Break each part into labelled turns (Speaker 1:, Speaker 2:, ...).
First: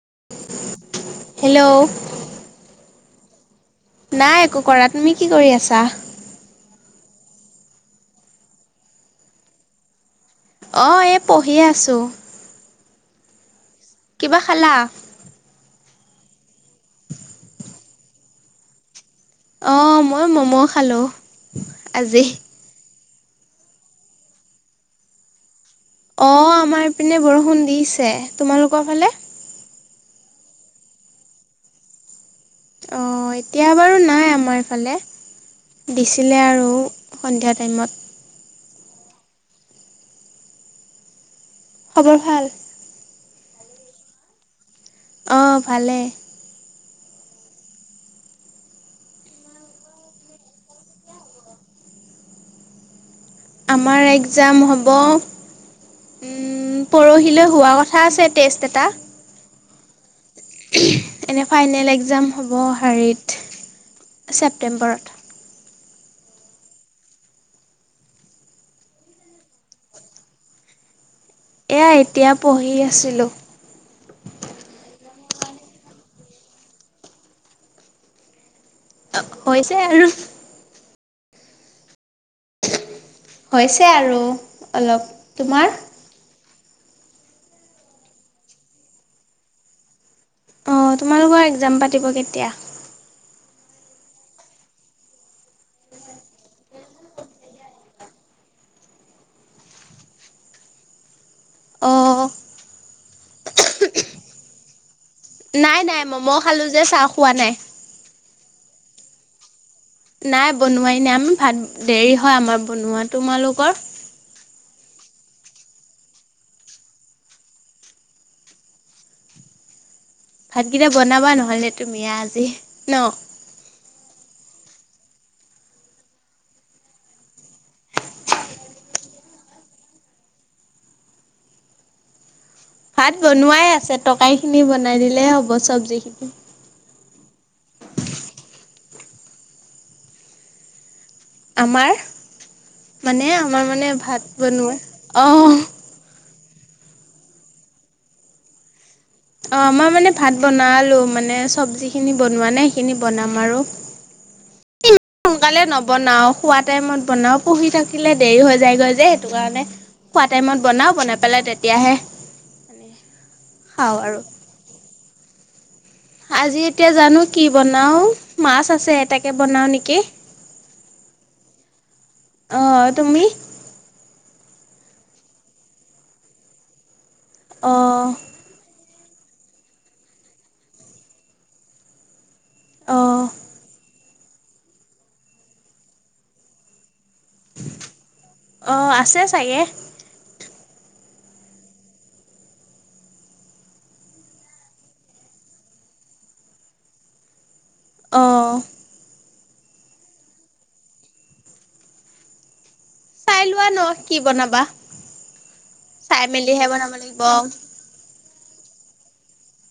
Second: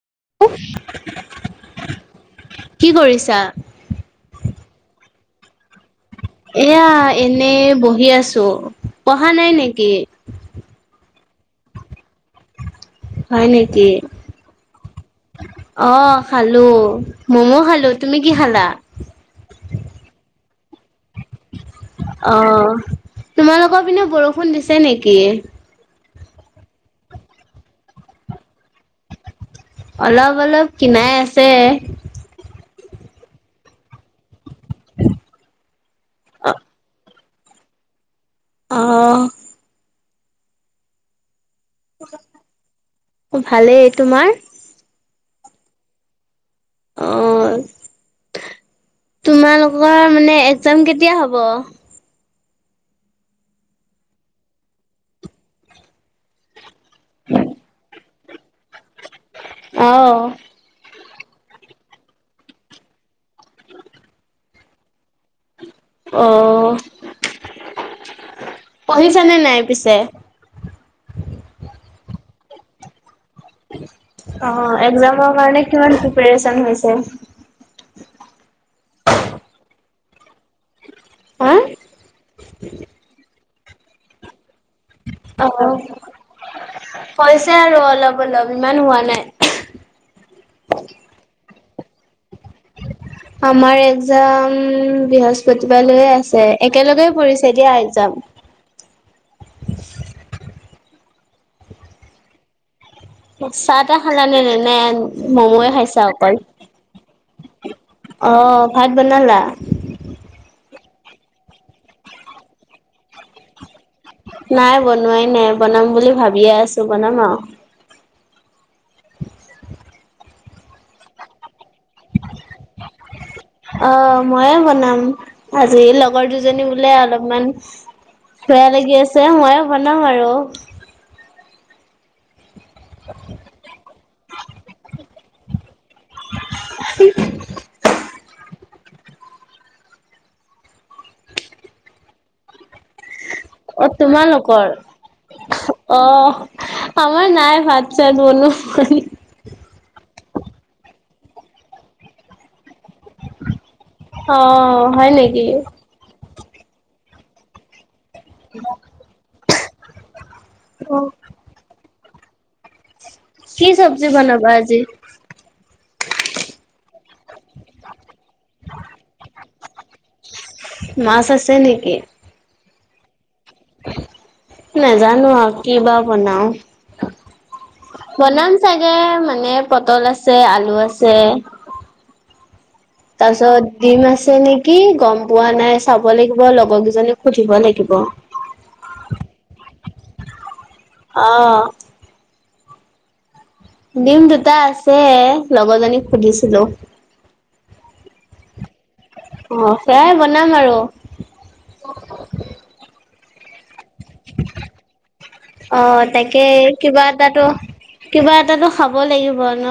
Speaker 1: কি
Speaker 2: হেল্ল'
Speaker 1: কৰিছে? তাত
Speaker 2: নাই একো কৰা তুমি কি কৰি আছা?
Speaker 1: এয়া এনে বহি আছো ।পঢ়া নাই নেকি?
Speaker 2: অঁ এই পঢ়ি আছোঁ।
Speaker 1: হয় নেকি?
Speaker 2: কিবা খালা?
Speaker 1: অ খালো মইও খালো ।তুমি কি খালা?
Speaker 2: অ মই ম'ম' খালোঁ। আজি
Speaker 1: অ'। তোমালোকৰ পিনে বৰষুণ দিছে নেকি,?
Speaker 2: অ আমাৰপিনে বৰষুণ দিছে তোমালোকৰ ফালে
Speaker 1: অলপ অলপ কিনাই আছে
Speaker 2: অ এতিয়া বাৰু নাই আমাৰ হ'লে দিছিলে আৰু সন্ধিয়া টাইমত
Speaker 1: আহ
Speaker 2: খবৰ ভাল
Speaker 1: অ ভালেই তোমাৰ
Speaker 2: অঁ ভালে
Speaker 1: অ তোমালোকৰ মানে এক্জাম কেতিয়া হ'ব?
Speaker 2: আমাৰ একজাম হ'ব পৰহিলৈ হোৱা কথা আছে টেষ্ট এটা
Speaker 1: আহ
Speaker 2: এনে ফাইনেল এক্জাম হ'ব শেৰিত ছেপটেম্বৰত?
Speaker 1: আহ পঢ়িছানে নাই পিছে?
Speaker 2: এয়া এতিয়া পঢ়ি আছিলোঁ?
Speaker 1: অ এক্জামৰ কাৰণে কিমান প্ৰিপৰেচন হৈছে?
Speaker 2: হৈছে আৰু
Speaker 1: হা
Speaker 2: হৈছে আৰু অলপ তোমাৰ
Speaker 1: পইচা আৰু অলপ অলপ ইমান হোৱা নাই।
Speaker 2: অঁ তোমালোকৰ এক্জাম পাতিব কেতিয়া?
Speaker 1: আমাৰ এক্জাম বৃহস্পতিবালৈয়ে আছে। একেলগে পৰিঢ়ছে দিয়া এক্জাম।
Speaker 2: অঁ
Speaker 1: চাহ তাহ খালানে নে নে? ম ম য়ে
Speaker 2: নাই
Speaker 1: খাইছা
Speaker 2: নাই ম'ম'
Speaker 1: অকল?
Speaker 2: খালোঁ যে চাহ খোৱা নাই
Speaker 1: অ ভাত বনালা?
Speaker 2: এ আমি ভাত দেৰি হয় আমাৰ বনোৱা। তোমালোকৰ?
Speaker 1: নাই বনোৱাই নাই বনাম বুলি ভাবিয়ে আছোঁ, বনাম আৰু।
Speaker 2: ভাতকেইটা বনাবা নহ'লে তুমিযে আজি ন।
Speaker 1: অ ময়ে বনাম আজি লগৰ দুজনী বোলে, অলপমান বেয়া লাগি আছে, ময়ে বনাম আৰু।
Speaker 2: ভাত বনোৱাই আছে। তৰকাৰী খিনি বনাই দিলেই হ'ব চব্জিখিনি। [unintelligible] আমাৰ মানে আমাৰ মানে
Speaker 1: অ'
Speaker 2: ভাত
Speaker 1: তোমালোকৰ?
Speaker 2: বনোৱাই, অ'
Speaker 1: অ' আমাৰ নাই ভাত-চাত বনোৱা।
Speaker 2: আমাৰ মানে ভাত বনালোঁ। মানে, চব্জিখিনি বনোৱা নাই। খিনি বনাম আৰু।
Speaker 1: অ' হয় নেকি?
Speaker 2: সোনকালে নবনাও, খোৱা টাইমত বনাও পহী থাকো থাকিলে দেৰি হৈ যায়গৈ যে, সেইটো কাৰণে হয়। খোৱা টাইমত বনাও,
Speaker 1: অ'
Speaker 2: বনাই পেলাই তেতিয়াহে মানে
Speaker 1: কি,
Speaker 2: খাওঁ
Speaker 1: চব্জি
Speaker 2: আৰু
Speaker 1: বনাবা আজি?
Speaker 2: আজি এতিয়া জানো, কি বনাও। মাছ আছে, তাকে বনাও নেকি।
Speaker 1: মাছ আছে নেকি?
Speaker 2: অ', তুমি?
Speaker 1: নাজানো আও কি বা বনাও।
Speaker 2: অ
Speaker 1: বনাম চাগে মানে পটল আছে, আলু আছে
Speaker 2: অ
Speaker 1: তাৰ পিছত ডিম আছে নেকি, গম পোৱা নাই' চাব লাগিব লগৰ কেইজনী
Speaker 2: অহ', আছে চাগে।
Speaker 1: অহ'। ডিম দুটা আছে। লগৰজনীক সুধিছিলো।
Speaker 2: অঁ'।
Speaker 1: অ', সেয়াই বনাম আৰু।
Speaker 2: চাই লোৱা ন? কি বনাবা,
Speaker 1: অ'
Speaker 2: চাই
Speaker 1: তাকে
Speaker 2: মেলিহে বনাব
Speaker 1: কিবা
Speaker 2: লাগিব।
Speaker 1: এটাতো কিবা এটাতটো খাব লাগিব ন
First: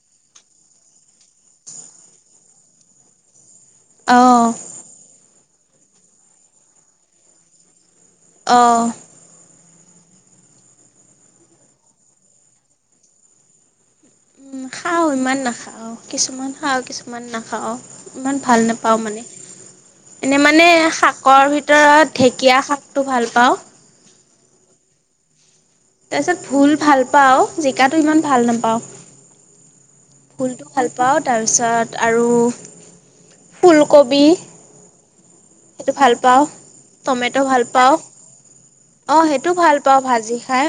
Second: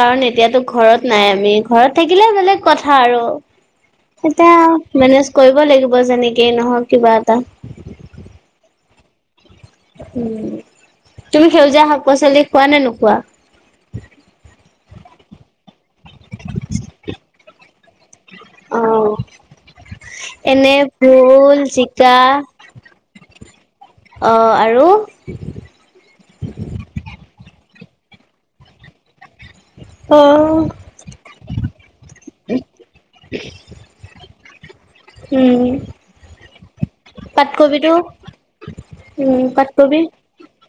Speaker 1: কাৰণ, এতিয়াতো ঘৰত নাই আমি। ঘৰত থাকিলে বেলেগ কথা আৰু।
Speaker 2: অ
Speaker 1: তাকে আৱ মেনেজ কৰিব লাগিব, যেনেকে নহওক কিবা এটা।
Speaker 2: অ
Speaker 1: উম তুমি সেউজীয়া শাক পাচলি খোৱা নে নোখোৱা
Speaker 2: উম খাও ইমান নাখাও কিছুমান খাওঁ কিছুমান নাখাওঁ ইমান ভাল নাপাওঁ মানে এনে মানে শাকৰ
Speaker 1: ভোল, জিকা
Speaker 2: ভিতৰত ঢেঁকীয়া শাকটো ভাল পাওঁ।
Speaker 1: অ' [inaudible]
Speaker 2: তাৰ পিছত ভুল ভাল পাওঁ। জিকাটো ইমান ভাল নাপাওঁ। ভুলটো ভাল পাওঁ তাৰপিছত আৰু ফুলকবি
Speaker 1: উম,
Speaker 2: সেইটো ভাল পাওঁ টমেট ভাল
Speaker 1: পাতকবিটো
Speaker 2: পাওঁ অহ
Speaker 1: উম,
Speaker 2: সেইটো ভাল
Speaker 1: পাতকবি
Speaker 2: পাওঁ ভাজি খাই।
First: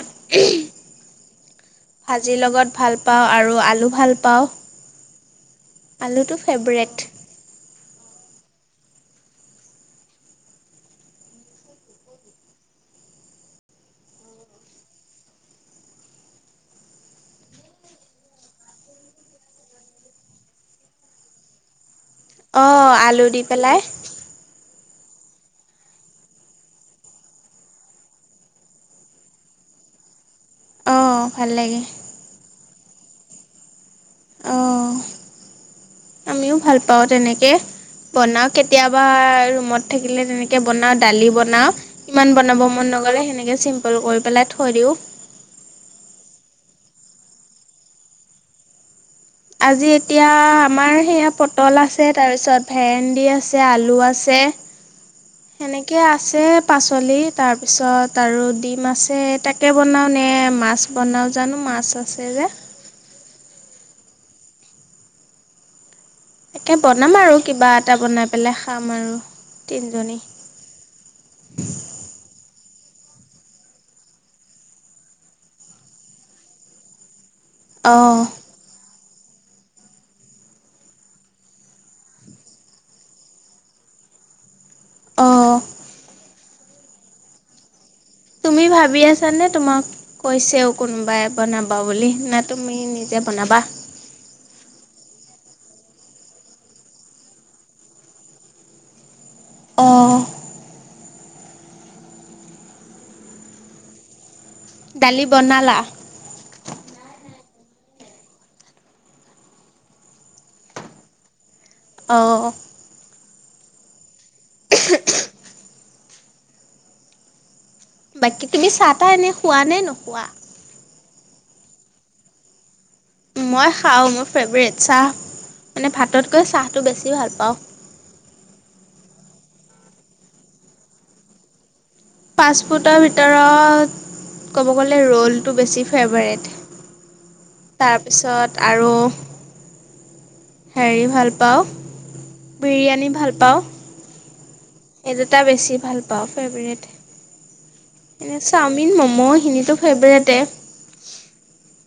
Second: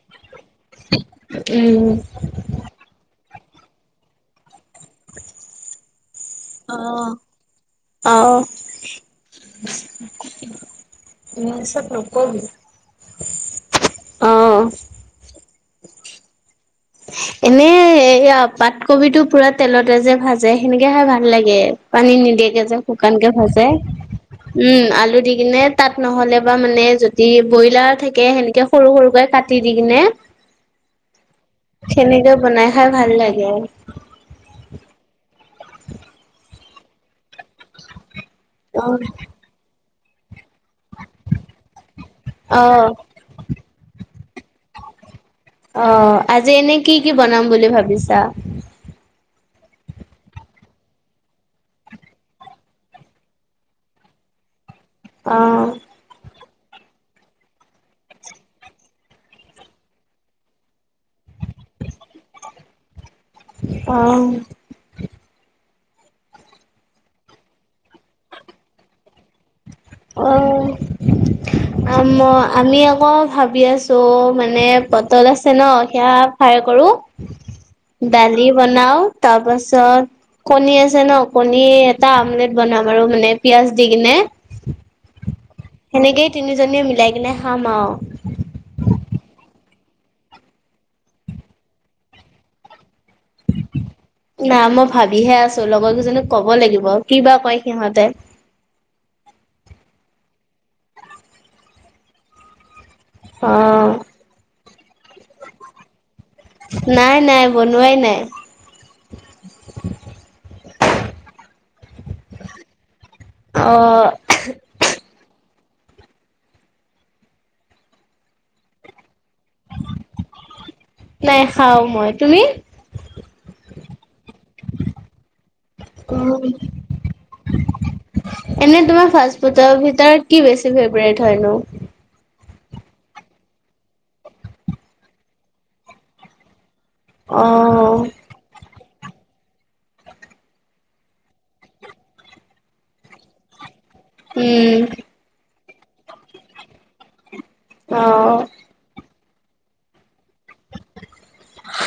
Speaker 1: উম।
Speaker 2: ভাজিৰ লগত ভাল পাওঁ আৰু আলু ভাল পাওঁ। আলুটো ফেভৰেট।
Speaker 1: অহ -অহ [unintelligible] অহ এনে, এয়া পাতকবি টো পুৰা তেলতে যে ভাজে সেনেকে খাই ভাল লাগে। পানী নিদিয়াকে যে
Speaker 2: অঁ আলু
Speaker 1: শুকানকে
Speaker 2: দি
Speaker 1: ভাজে
Speaker 2: পেলাই,
Speaker 1: উম। আলু দি কিনে তাত নহ'লে বা মানে যদি ব্ৰইলাৰ থাকে সেনেকে সৰু- সৰুকৈ কাটি দি কিনে
Speaker 2: অহ
Speaker 1: সেনেকে বনাই। খাই ভাল লাগে আৰু
Speaker 2: অহ আমিও ভাল পাও তেনেকে। বনাও
Speaker 1: অ
Speaker 2: কেতিয়াবা ৰুমত। থাকিলে তেনে কে বনাও দালি বনাও ইমান বনাব
Speaker 1: অ
Speaker 2: মন নকৰে সেনেকে চিম্পল কৰি পেলাই থৈ দিওঁ।
Speaker 1: অ আজি এনে কি- কি বনাম বুলি ভাবিছা?
Speaker 2: আজি এতিয়া আমাৰ সেয়া পটল আছে, তাৰপিছত ভেন্দি আছে, আলু আছে
Speaker 1: অ
Speaker 2: সেনেকে আছে পাচলি তাৰপিছত আৰু ডিম আছে তাকে বনাও নে, মাছ বনাও জানো মাছ আছে যে।
Speaker 1: অহ
Speaker 2: তাকে বনাম আৰু কিবা তিনিজনী
Speaker 1: অহ, আম আমি আকৌ ভাবি আছো মানে পটল আছে ন' সেয়া ফ্ৰাই কৰো
Speaker 2: অঁ
Speaker 1: ডালি বনাও তাৰপাছত কণী আছে ন' কণী এটা আমলেট বনাম আৰু মানে পিয়াজ দি কিনে।
Speaker 2: অঁ
Speaker 1: [inaudible] সেনেকেই তিনিজনীয়ে মিলাই কিনে খাম আৰু।
Speaker 2: তুমি ভাবি আছানে তোমাক কৈছেও কোনবাই বনাবা বুলি না তুমি নি
Speaker 1: নাই, মই ভাবিহে আছ ছোঁ, লগৰ কেইজনীক কব লাগিব কিবা কয় সিহঁতে!
Speaker 2: অঁ।
Speaker 1: আঁ।
Speaker 2: দালি বনালা?
Speaker 1: নাই নাই বনোৱাই নাই।
Speaker 2: অঁ।
Speaker 1: অ'।
Speaker 2: বাকী তুমি চাহ তাহ এনে খোৱা নে নোখোৱা?
Speaker 1: নাই, খাও মই। তুমি?
Speaker 2: মই খাওঁ। মোৰ ফেভৰেট, চাহ মানে
Speaker 1: অ
Speaker 2: ভাততকৈ চাহটো বেছি ভাল পাওঁ।
Speaker 1: এনে [unintelligible] ভিতৰত কি বেছি ফেভৰেট হয়নো?
Speaker 2: পাষ্ট ফুটৰ ভিতৰত, ক'ব গ'লে ৰোলটো বেছি ফেভৰেট।
Speaker 1: অ
Speaker 2: তাৰপিছত আৰু হেৰি ভাল পাওঁ, বিৰিয়ানী ভাল পাওঁ।
Speaker 1: উম
Speaker 2: এই দুটা বেছি। ভাল পাওঁ ফেভৰেট।
Speaker 1: অ
Speaker 2: এনে চাওমিন, মম' [unintelligible] টো ফেবৰেত টে।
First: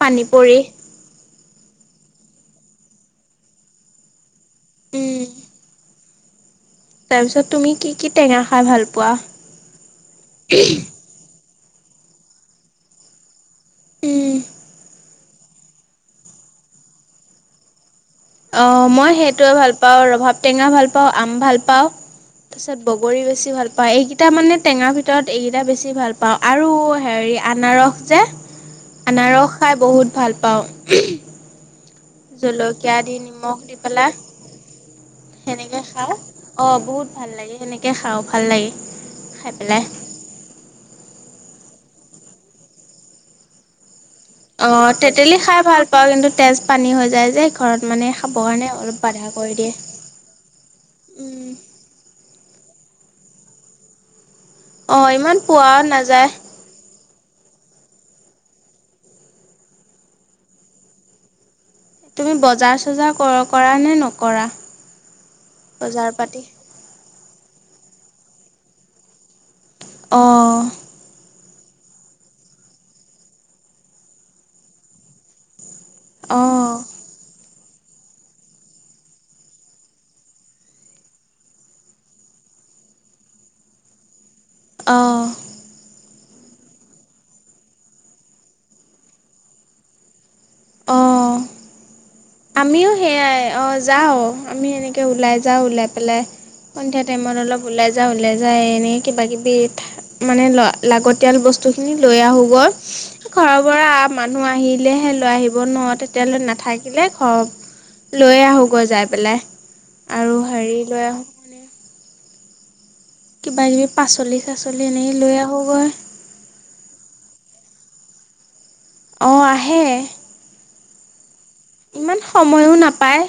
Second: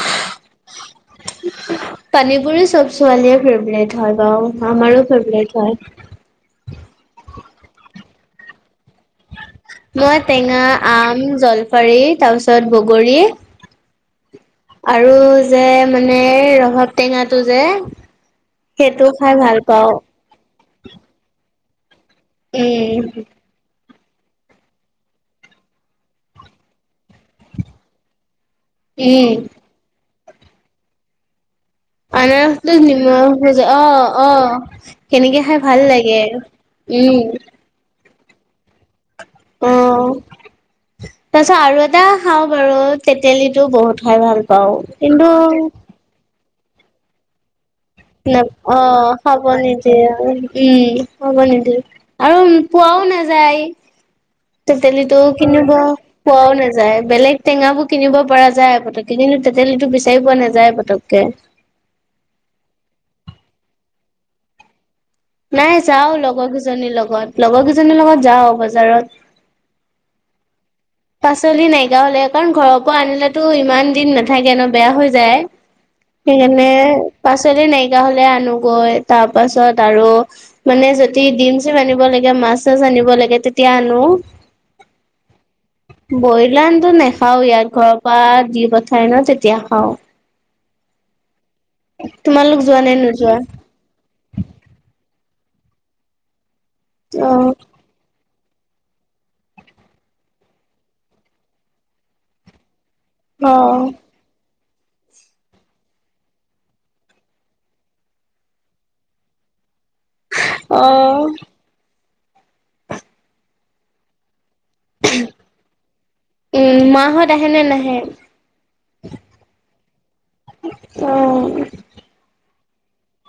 Speaker 2: পানীপুৰি।
Speaker 1: পানীপুৰি চব ছোৱালীয়ে ফেভৰেট হয় বাউ। আমাৰো ফেভৰেত হয়।
Speaker 2: তাৰপিছত তুমি কি কি টেঙা খাই ভাল পোৱা?
Speaker 1: মই টেঙা আম, জল পাৰী তাৰপিছত বগৰী
Speaker 2: উম।
Speaker 1: আৰু যে মানে ৰভাব টেঙাটো যে।
Speaker 2: অ
Speaker 1: সেইটো
Speaker 2: মই
Speaker 1: খাই
Speaker 2: সেইটোয়ে ভাল
Speaker 1: পাওঁ
Speaker 2: পাও ৰভাৱ টেঙা ভাল পাওঁ, আম ভাল পাওঁ। তাৰপিছত
Speaker 1: উম
Speaker 2: বগৰী বেছি ভাল পাই, এইগিটা মানে টেঙাৰ ভিতৰত এইগিটা বেছি ভাল পাওঁ আৰু হেৰি আনাৰস যে
Speaker 1: উম
Speaker 2: আনাৰস খাই বহুত ভাল পাওঁ। [unintelligible]
Speaker 1: আনাৰসটো
Speaker 2: জলকীয়া দি
Speaker 1: নিমখো
Speaker 2: নিমখ
Speaker 1: জ
Speaker 2: দি
Speaker 1: অ
Speaker 2: পেলাই
Speaker 1: অহ, সেনেকে খাই ভাল লাগে।
Speaker 2: অ' বহুত ভাল
Speaker 1: উম।
Speaker 2: লাগে সেনেকে খাওঁ ভাল লাগে। খাই
Speaker 1: অ
Speaker 2: পেলাই।
Speaker 1: তাৰপিছত আৰু এ টা খাওঁ বাৰু তেতেলিটো বহুত খাই ভাল
Speaker 2: অ
Speaker 1: পাওঁ কিন্তু
Speaker 2: তেতেলী খাই ভাল পাওঁ কিন্তু তেজ পানী হৈ যায় যে। ঘৰত মানে খাবৰ কাৰণে
Speaker 1: অ
Speaker 2: অলপ বাধা
Speaker 1: হ'ব
Speaker 2: কৰি দিয়ে।
Speaker 1: নিদিয়ে উম, হ'ব
Speaker 2: উম।
Speaker 1: নিদিয়ে আৰু পোৱাও নাযায়।
Speaker 2: অঁ
Speaker 1: তেতেলিটো
Speaker 2: ইমান পোৱা
Speaker 1: কিনিব
Speaker 2: নাযায়
Speaker 1: পোৱাও নাযায়, বেলেগ টেঙাবোৰ কিনিব পৰা যায় পতককে কিন্তু তেতেলীটো বিচাৰি পোৱা নাযায় পতককে।
Speaker 2: তুমি বজাৰ চজাৰ কৰ কৰা নে নকৰা?
Speaker 1: নাই
Speaker 2: বজাৰ
Speaker 1: যাও
Speaker 2: পাতি
Speaker 1: লগৰ কেইজনীৰ লগত। লগৰ কেইজনীৰ লগত যাও বজাৰত।
Speaker 2: অঁ।
Speaker 1: পাচলি নাইকিয়া হলে কাৰণ ঘৰৰ পৰা আনিলেতো ইমান দিন নাথাকে ন বেয়া হৈ যায়। সেইকাৰণে
Speaker 2: অঁ
Speaker 1: পাচলি নাই কিয়া হলে আনোগৈ, তাৰ পাছত আৰু মানে যদি ডিম চিম আনিব লাগে মাচ চাছ আনিব লাগে তেতিয়া আনো।
Speaker 2: অঁ।
Speaker 1: বইলাৰটো নেখাও ইয়াত ঘৰৰ পৰা দি পঠাই ন তেতিয়া খাও।
Speaker 2: অঁ।
Speaker 1: তোমালোক যোৱা
Speaker 2: আমিও
Speaker 1: নে নোযোৱা?
Speaker 2: সেইয়াই অ যাও, আমি সেনেকে ও লাই যাওঁ ওলাই পেলাই সন্ধিয়া টাইমত
Speaker 1: অ',
Speaker 2: অলপ ওলাই যাওঁ ওলাই যায় এনেই কিবা কিবি, মানে ল লাগতিয়াল বস্তুখিনি লৈ আহোঁগৈ। ঘৰৰ
Speaker 1: অ',
Speaker 2: পৰা মানুহ আহি দিলেহে লৈ আহিব ন তেতিয়ালৈ নাথাকিলে হব, লৈ আহোঁগৈ যাই পেলাই। আৰু হেৰি
Speaker 1: অ
Speaker 2: লৈ আহোঁ
Speaker 1: ।
Speaker 2: মানে কিবা কিবি পাচলি পাচলি এনে লৈ আহোঁগৈ।
Speaker 1: উম, মাহত আহে নে নাহে?
Speaker 2: অ আহে।
Speaker 1: অ।
Speaker 2: ইমান সময়ো নাপায়।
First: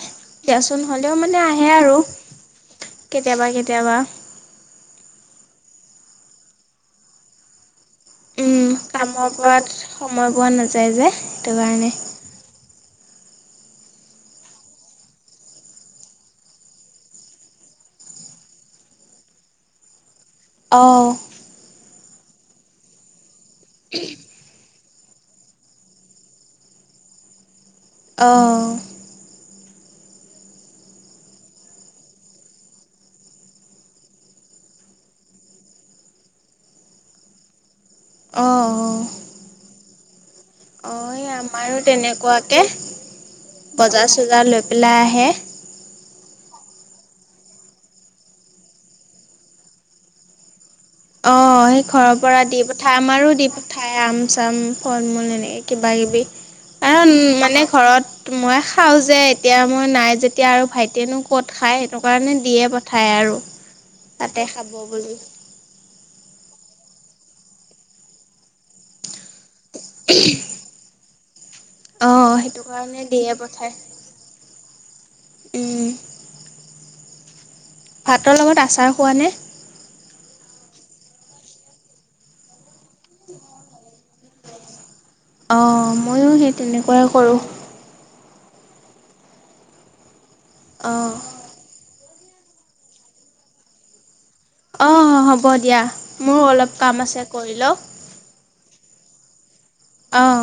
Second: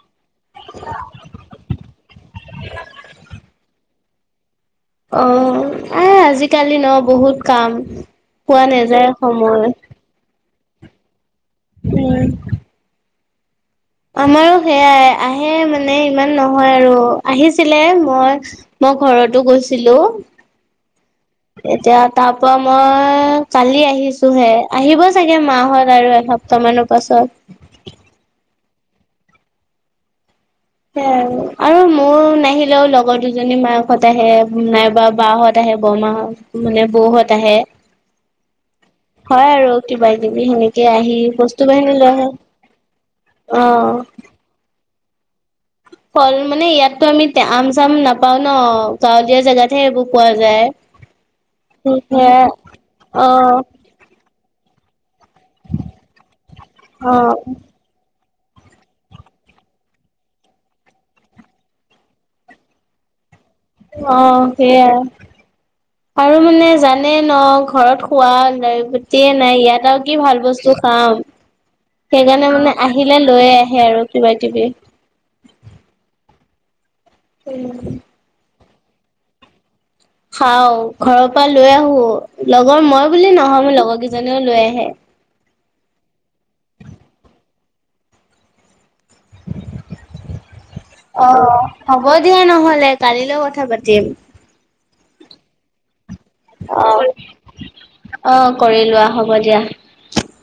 Speaker 2: দিয়াচোন হ'লেও মানে আহে আৰু, কেতিয়াবা কেতিয়াবা।
Speaker 1: অ, এ আজিকালি ন বহুত কাম। পোৱা
Speaker 2: উম
Speaker 1: নাযায়
Speaker 2: কামৰ পৰা
Speaker 1: সময়
Speaker 2: সময় পোৱা নাযা যাই যে। সেইটো কাৰণে।
Speaker 1: উম। আমাৰো সেয়াই আহে মানে ইমান নহয় আৰু আহিছিলে মই মই ঘৰতো গৈছিলো।
Speaker 2: অ'হ
Speaker 1: তাৰপৰা মই কালি আহিছো হে আহিব। চাগে মাহত আৰু এসপ্তাহ মানৰ পাছত।
Speaker 2: আহঁ
Speaker 1: সেয়া আৰু মোৰ নাহিলেও লগৰ দুজনী মাকহঁত আহে নাইবা বাহত আহে বৰমাহত মানে বৌহত আহে।
Speaker 2: অঁ অ
Speaker 1: হয় আৰু কিবা কিবি সেনেকে
Speaker 2: অঁ
Speaker 1: আহি
Speaker 2: এই
Speaker 1: বস্তু
Speaker 2: আমাৰো
Speaker 1: বাহিনী লৈ আহে
Speaker 2: তেনেকুৱাকে
Speaker 1: অ
Speaker 2: বজাৰ চজাৰ লৈ পেলাই আহে।
Speaker 1: ফল মানে ইয়াতো আমি আম চাম নাপাওঁ ন গাঁৱলীয়া জেগাতহে সেইবোৰ পোৱা যায়।
Speaker 2: অ সেই ঘৰৰ পৰা
Speaker 1: সেয়া
Speaker 2: দি পঠাই আমাৰো দি
Speaker 1: অ',
Speaker 2: পঠাই আম। চাম ফৰ্মলৈ। কিবা কিবি কাৰণ
Speaker 1: অ',
Speaker 2: মানে ঘৰত। মই খাওঁ যে এতিয়া মই নাই যেতিয়া আৰু ভাইটিয়েনো ক'ত খায় সেইটো কাৰণে দিয়ে পঠায় আৰু।
Speaker 1: অ
Speaker 2: তাতে খাব বুলি
Speaker 1: সেইয়াই আৰু মানে জানে ন ঘৰত খোৱা বোৱা গতিয়ে নাই ইয়াত আৰু কি ভাল বস্তু খাম
Speaker 2: অ
Speaker 1: সেইকাৰণে
Speaker 2: সেইটো
Speaker 1: মানে
Speaker 2: কাৰণে
Speaker 1: আহিলে
Speaker 2: দিয়ে
Speaker 1: লৈয়ে
Speaker 2: পঠায়
Speaker 1: আহে আৰু কিবা -কিবি।
Speaker 2: উম ভাতৰ লগত
Speaker 1: উম
Speaker 2: আচাৰ খোৱা নে?
Speaker 1: খাওঁ ঘৰৰ পৰা লৈ আহো লগ মই মই বুলি নহয় মোৰ লগৰ কেইজনিও লৈ আহে।
Speaker 2: অঁ ময়ো সেই তেনেকুৱাই কৰোঁ। অ
Speaker 1: অহ হ'ব দিয়া নহ'লে কালিলৈ কথা পাতিম।
Speaker 2: অঁ হ'ব দিয়া। মোৰ অলপ কাম
Speaker 1: অ',
Speaker 2: আছে কৰি লওঁ
Speaker 1: অ', কৰি লোৱা হ'ব দিয়া।
Speaker 2: অঁ